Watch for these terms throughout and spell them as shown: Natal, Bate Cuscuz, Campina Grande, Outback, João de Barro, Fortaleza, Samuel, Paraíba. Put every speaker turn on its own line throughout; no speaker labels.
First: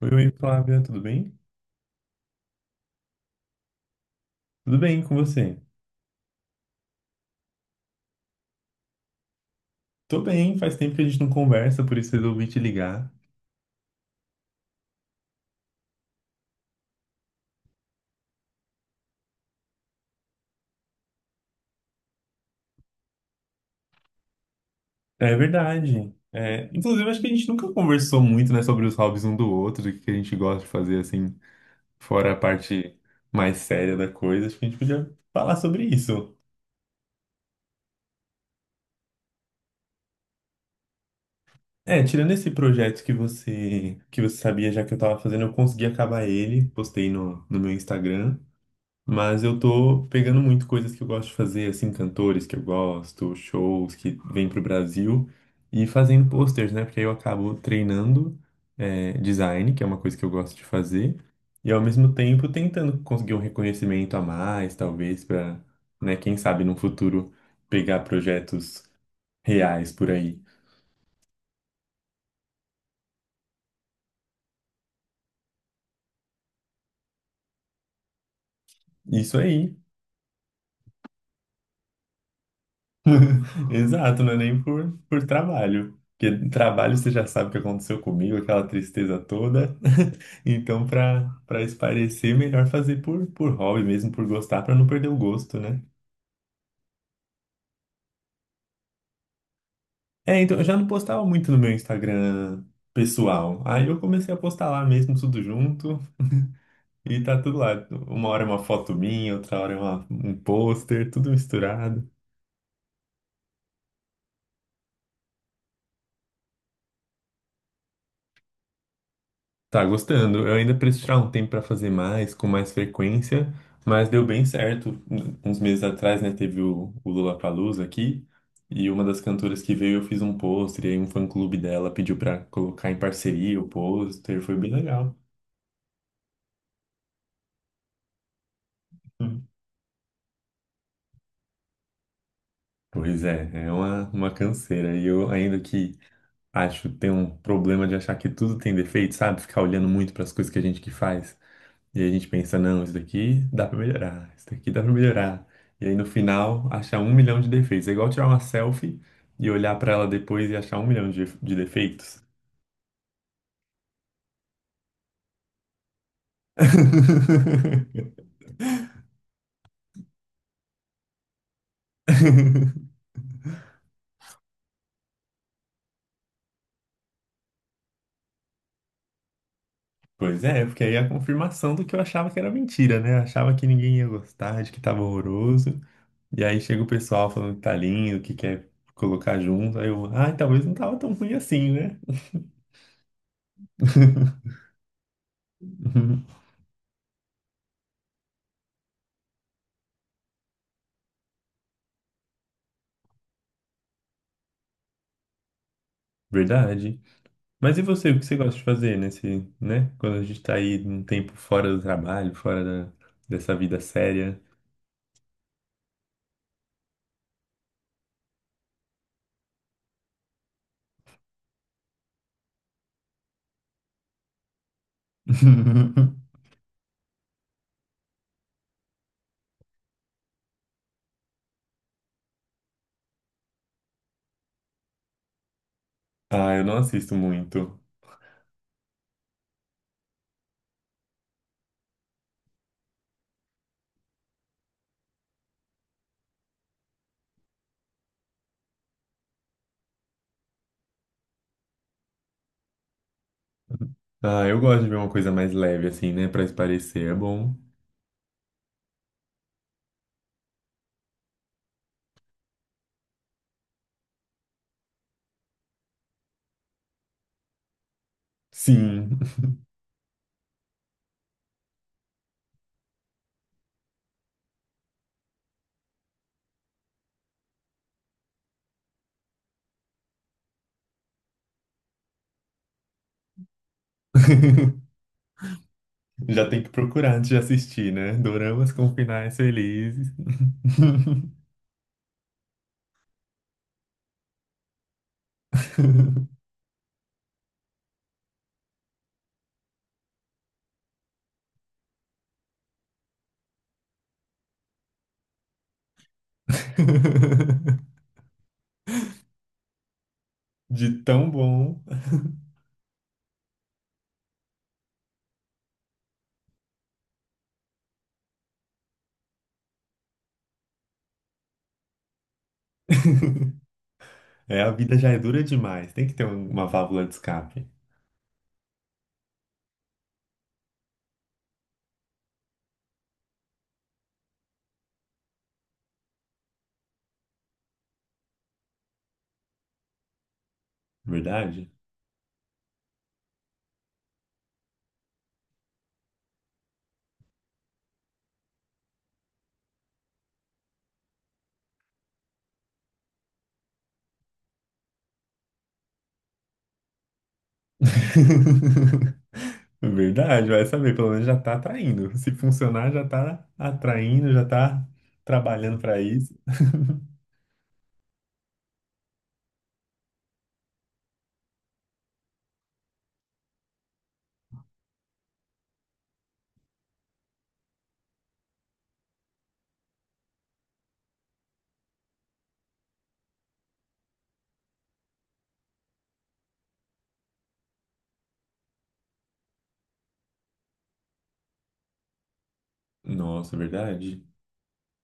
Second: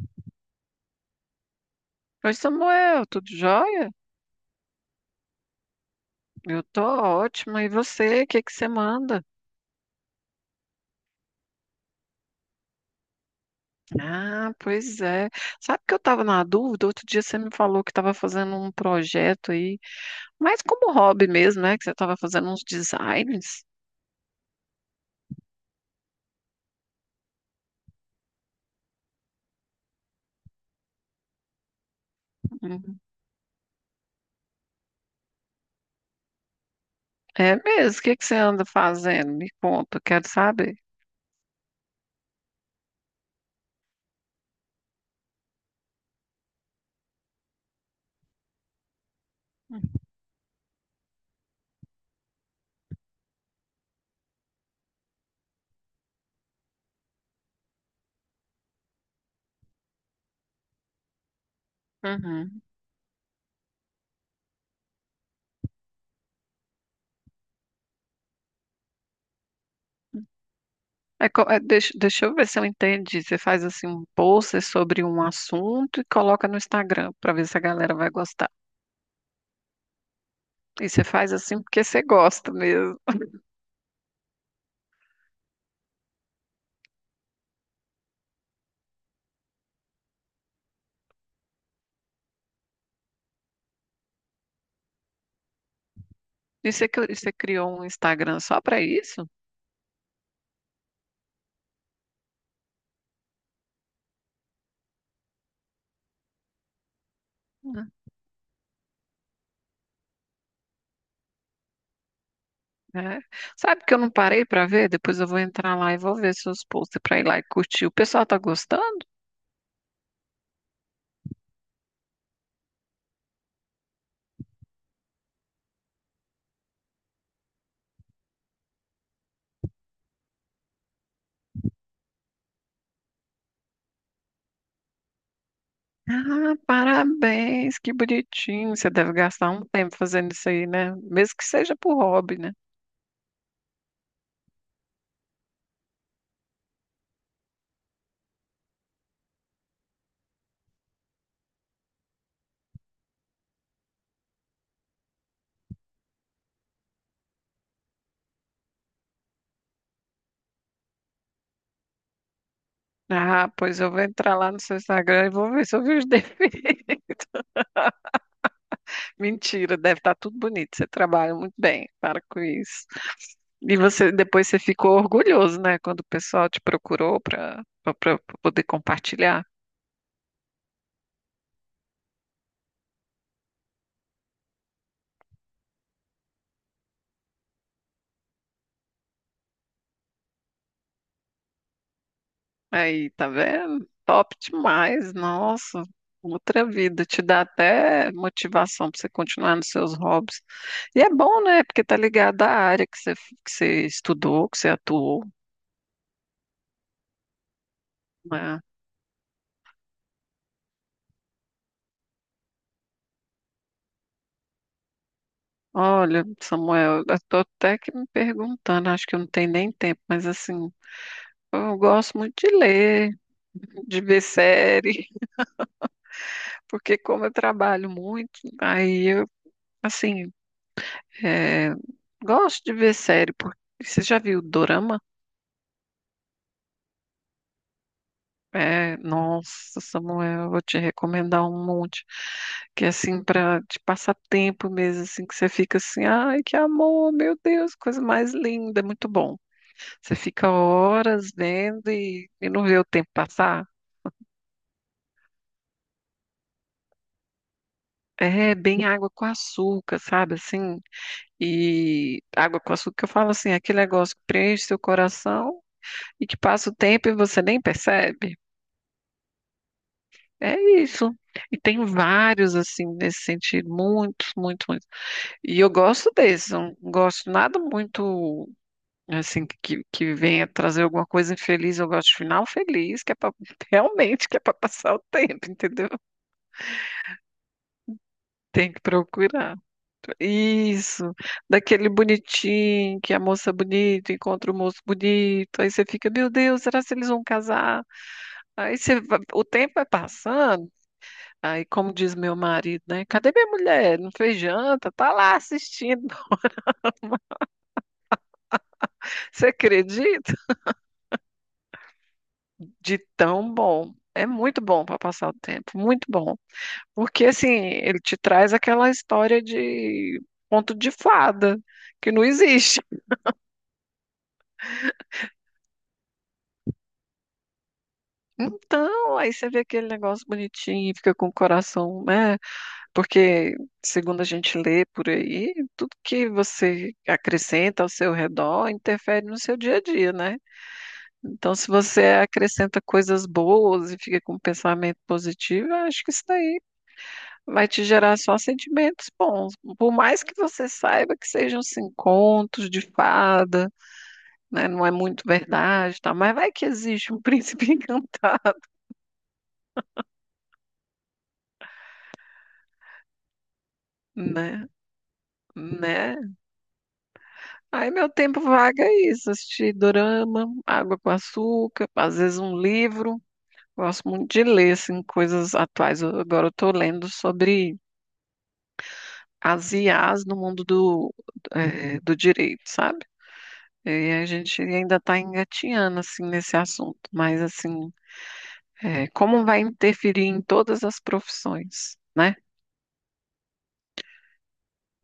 Oi, oi, Flávia, tudo bem?
Oi, Samuel, tudo jóia?
Tudo bem com você?
Eu tô ótima. E você, o que que você manda?
Tô bem, faz tempo que a gente não conversa, por isso resolvi te ligar.
Ah, pois é. Sabe que eu tava na dúvida? Outro dia você me falou que tava fazendo um projeto aí, mas como hobby mesmo, né? Que você tava fazendo uns designs.
É verdade. É, inclusive, acho que a gente nunca conversou muito, né, sobre os hobbies um do outro, o que a gente gosta de fazer, assim, fora a parte
Uhum.
mais séria da coisa. Acho que a gente podia falar sobre isso.
É mesmo? O que que você anda fazendo? Me conta, quero saber.
É, tirando esse projeto que você sabia já que eu tava fazendo, eu consegui acabar ele, postei no meu Instagram. Mas eu tô pegando muito coisas que eu gosto de fazer, assim, cantores que eu gosto, shows que vêm pro Brasil e fazendo posters, né? Porque aí eu acabo treinando é, design, que é uma coisa que eu gosto de fazer, e ao mesmo tempo
Uhum.
tentando conseguir um reconhecimento a mais, talvez, pra, né, quem sabe no futuro pegar projetos reais por aí.
É, deixa eu ver se eu entendi. Você faz assim um post sobre um assunto e coloca no Instagram para ver se a galera vai gostar.
Isso aí.
E você faz assim porque você gosta mesmo.
Exato, não é nem por trabalho. Porque trabalho você já sabe o que aconteceu comigo, aquela tristeza toda. Então, para esparecer melhor fazer por hobby mesmo, por gostar, para não perder o gosto, né?
E você, você criou um Instagram só para isso?
É, então eu já não postava muito no meu Instagram pessoal. Aí eu comecei a postar lá mesmo, tudo junto, e tá tudo lá. Uma hora é uma foto minha, outra hora é um pôster, tudo misturado.
Né? Sabe que eu não parei para ver? Depois eu vou entrar lá e vou ver seus posts para ir lá e curtir. O pessoal tá gostando?
Tá gostando. Eu ainda preciso tirar um tempo para fazer mais, com mais frequência, mas deu bem certo. Uns meses atrás, né, teve o Lollapalooza aqui, e uma das cantoras que veio eu fiz um pôster, e aí um fã-clube dela pediu para colocar em parceria o pôster, foi bem legal.
Ah, parabéns, que bonitinho. Você deve
Hum.
gastar um tempo fazendo isso aí, né? Mesmo que seja por hobby, né?
Pois é, é uma canseira. E eu, ainda que acho, tem um problema de achar que tudo tem defeito, sabe? Ficar olhando muito para as coisas que a gente que faz. E aí a gente pensa, não, isso daqui dá pra melhorar, isso daqui dá pra melhorar. E aí no final, achar um milhão de defeitos. É igual tirar uma selfie e olhar pra ela depois e achar um milhão de defeitos.
Ah, pois eu vou entrar lá no seu Instagram e vou ver se eu vi os defeitos. Mentira, deve estar tudo bonito. Você trabalha muito bem, para com isso. E você depois você ficou orgulhoso, né? Quando o pessoal te procurou para para poder compartilhar.
Pois é, porque aí é a confirmação do que eu achava que era mentira, né? Eu achava que ninguém ia gostar, de que tava horroroso. E aí chega o pessoal falando que tá lindo, que quer colocar junto. Aí eu, ai, talvez não tava tão ruim assim, né?
Aí, tá vendo? Top demais, nossa. Outra vida, te dá até motivação para você continuar nos seus hobbies. E é bom, né? Porque tá ligado à área que você estudou, que você atuou,
Verdade. Mas e você, o que você gosta
né?
de fazer nesse, né? Quando a gente tá aí um tempo fora do trabalho, fora da, dessa vida séria.
Olha, Samuel, eu tô até que me perguntando, acho que eu não tenho nem tempo, mas assim, eu gosto muito de ler, de ver série, porque como eu trabalho muito, aí eu, assim, é, gosto de ver série, porque você já viu Dorama?
Ah, eu não assisto muito.
É, nossa, Samuel, eu vou te recomendar um monte, que é assim, para te passar tempo mesmo, assim, que você fica assim, ai, que amor, meu Deus, coisa mais linda, muito bom. Você fica horas vendo e não vê o tempo passar.
Ah, eu gosto de ver uma coisa mais leve, assim, né? Pra espairecer, é bom.
É bem água com açúcar, sabe assim? E água com açúcar, eu falo assim, aquele negócio que preenche seu coração e que passa o tempo e você nem percebe.
Sim.
É isso. E tem vários, assim, nesse sentido, muitos, muitos, muitos. E eu gosto desse, não gosto nada muito, assim, que venha trazer alguma coisa infeliz. Eu gosto de final feliz, que é pra, realmente que é para passar o tempo, entendeu?
Já tem que procurar antes de assistir, né? Doramas
Tem que
com finais
procurar.
felizes.
Isso, daquele bonitinho, que a moça é bonita encontra o moço bonito, aí você fica, meu Deus, será que eles vão casar? Aí você, o tempo vai passando, aí como diz meu marido, né? Cadê minha mulher? Não fez janta, tá lá assistindo. Você acredita?
De tão bom.
De tão bom. É muito bom para passar o tempo, muito bom. Porque assim, ele te traz aquela história de conto de fada, que não existe.
É, a vida já é dura demais. Tem que ter uma válvula de escape,
Então, aí você vê aquele negócio bonitinho e fica com o coração, né? Porque, segundo a gente lê por aí, tudo que você acrescenta ao seu redor interfere no seu dia a dia, né? Então,
verdade?
se você acrescenta coisas boas e fica com um pensamento positivo, eu acho que isso daí vai te gerar só sentimentos bons. Por mais que você saiba que sejam assim, contos de fada, né? Não é muito verdade, tá? Mas vai que existe um príncipe encantado,
Verdade, vai saber, pelo menos já tá atraindo. Se funcionar, já tá atraindo, já
né?
tá trabalhando para
Né?
isso.
Aí meu tempo vago é isso, assistir dorama, água com açúcar, às vezes um livro. Gosto muito de ler, assim, coisas atuais. Agora eu estou lendo sobre as IAs no mundo do, do direito, sabe? E a gente ainda está engatinhando, assim, nesse assunto. Mas, assim, como vai interferir em todas as profissões, né?
Nossa, verdade.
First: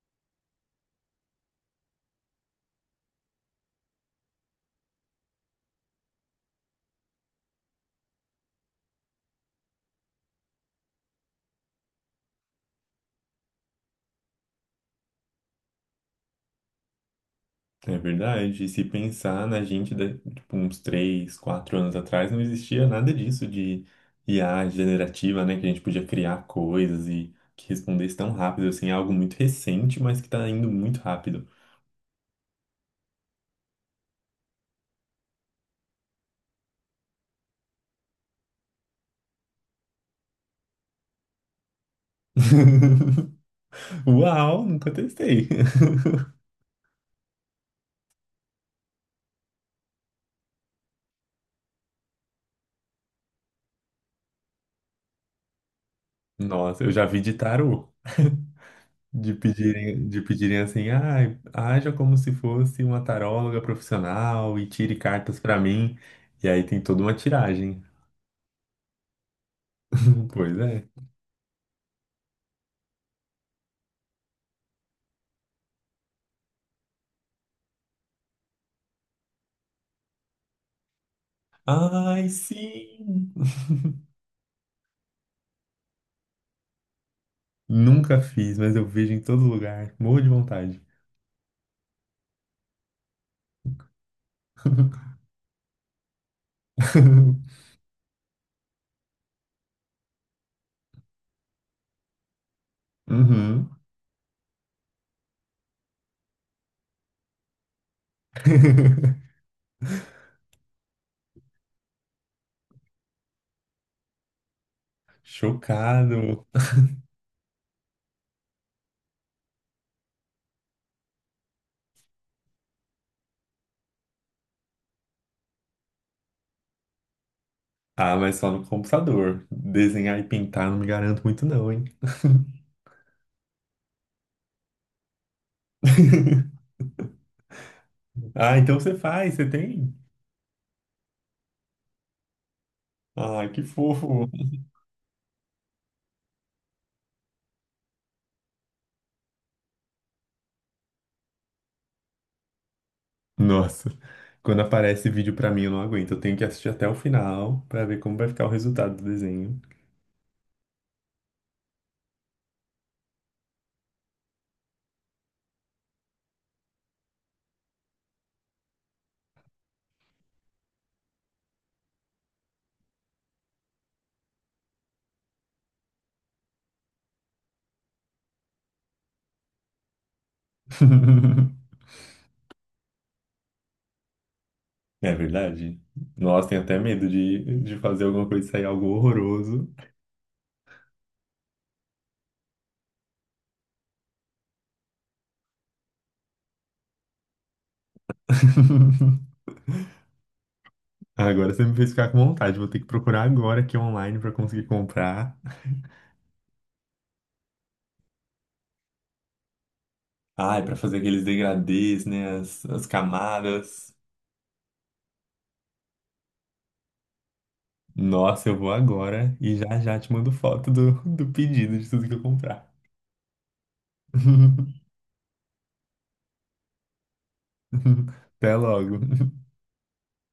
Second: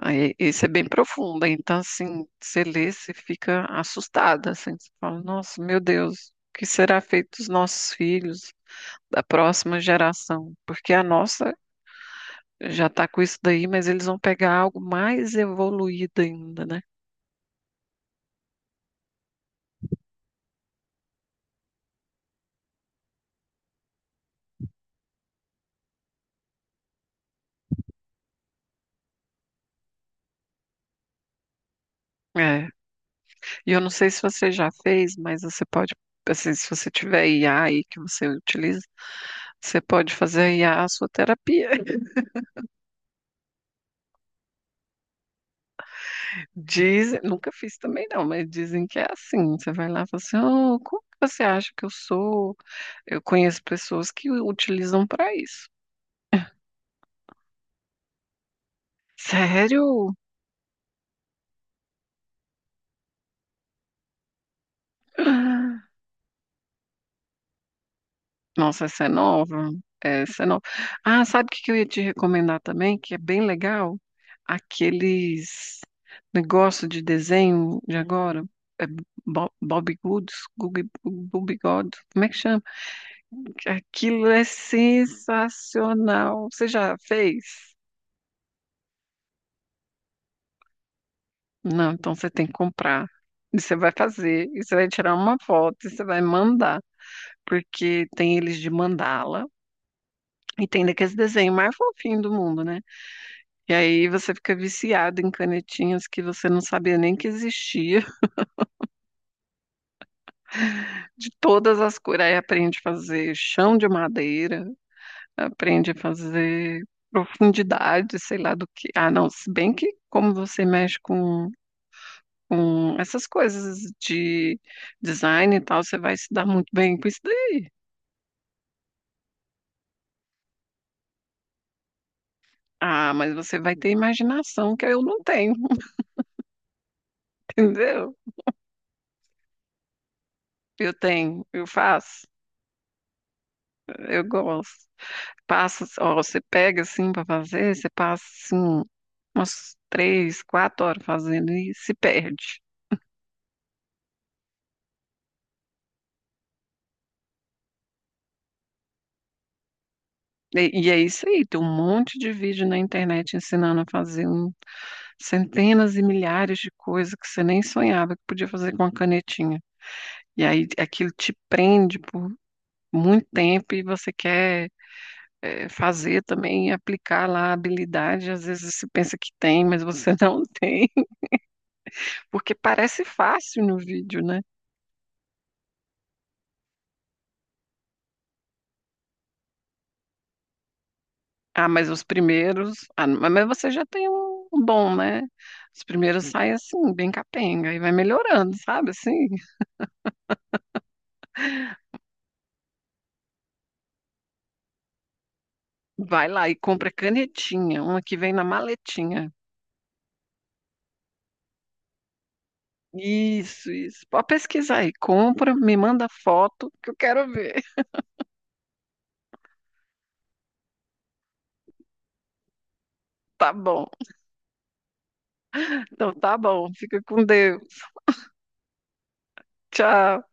Aí, isso é bem profundo, então assim, você lê, você fica assustada, assim, você fala, nossa, meu Deus, o que será feito dos nossos filhos, da próxima geração? Porque a nossa já está com isso daí, mas eles vão pegar algo mais evoluído ainda, né?
É verdade. E se pensar na gente, da, tipo, uns 3, 4 anos atrás, não existia nada disso de IA generativa, né? Que a gente podia criar coisas e que respondesse tão rápido, assim, é algo muito recente, mas que tá indo muito rápido.
É. E eu não sei se você já fez, mas você pode, assim, se você tiver IA aí que você utiliza, você pode fazer a IA a sua terapia.
Uau, nunca testei.
Dizem, nunca fiz também não, mas dizem que é assim. Você vai lá e fala assim, "Ah, como que você acha que eu sou? Eu conheço pessoas que utilizam para isso.
Nossa, eu já vi de tarô. De
Sério?
pedirem, de pedirem assim, ah, haja como se fosse uma taróloga profissional e tire cartas pra mim. E aí tem toda uma tiragem.
Nossa, essa é nova. Essa é
Pois
nova.
é.
Ah, sabe o que que eu ia te recomendar também, que é bem legal? Aqueles negócio de desenho de agora. É Bob Goods, Bob God, como
Ai,
é que chama?
sim!
Aquilo é sensacional. Você já fez?
Nunca fiz, mas eu vejo em todo lugar. Morro de vontade.
Não, então você tem que comprar. E você vai fazer, e você vai tirar uma foto, e você vai mandar, porque tem eles de mandala, e tem daqueles desenhos mais fofinhos do mundo, né?
Uhum.
E aí você fica viciado em canetinhas que você não sabia nem que existia, de todas as cores. Aí aprende a fazer chão de madeira, aprende a
Chocado.
fazer profundidade, sei lá do que. Ah, não, se bem que como você mexe com. Com essas coisas de design e tal, você vai se dar muito bem com isso.
Ah, mas só no computador. Desenhar e pintar não me garanto muito, não, hein?
Ah, mas você vai ter imaginação que eu não tenho, entendeu?
Ah, então você faz, você tem?
Eu tenho, eu faço,
Ah, que
eu
fofo.
gosto. Passa, ó, você pega assim para fazer, você passa assim umas três, quatro horas fazendo e se perde.
Nossa, quando aparece vídeo pra mim eu não aguento. Eu tenho que assistir até o final pra ver como vai ficar o resultado do desenho.
E é isso aí, tem um monte de vídeo na internet ensinando a fazer centenas e milhares de coisas que você nem sonhava que podia fazer com a canetinha. E aí aquilo te prende por muito tempo e você quer fazer também, aplicar lá a habilidade. Às vezes você pensa que tem, mas você não tem, porque parece fácil no vídeo, né?
É verdade. Nossa, tenho até medo de fazer alguma coisa e sair algo horroroso.
Ah, mas os primeiros. Ah, mas você já tem um bom, né? Os primeiros saem assim, bem capenga, e vai melhorando, sabe? Assim,
Agora você me fez ficar com vontade. Vou ter que procurar agora aqui online pra conseguir comprar.
vai lá e compra canetinha, uma que vem na maletinha.
Ai, pra fazer aqueles degradês, né? As
Isso,
camadas.
isso. Pode pesquisar aí. Compra, me manda foto que eu quero ver.
Nossa, eu vou agora e já já te mando foto do pedido de tudo que eu comprar.
Tá bom. Então tá bom. Fica com Deus.
Até logo.
Tchau.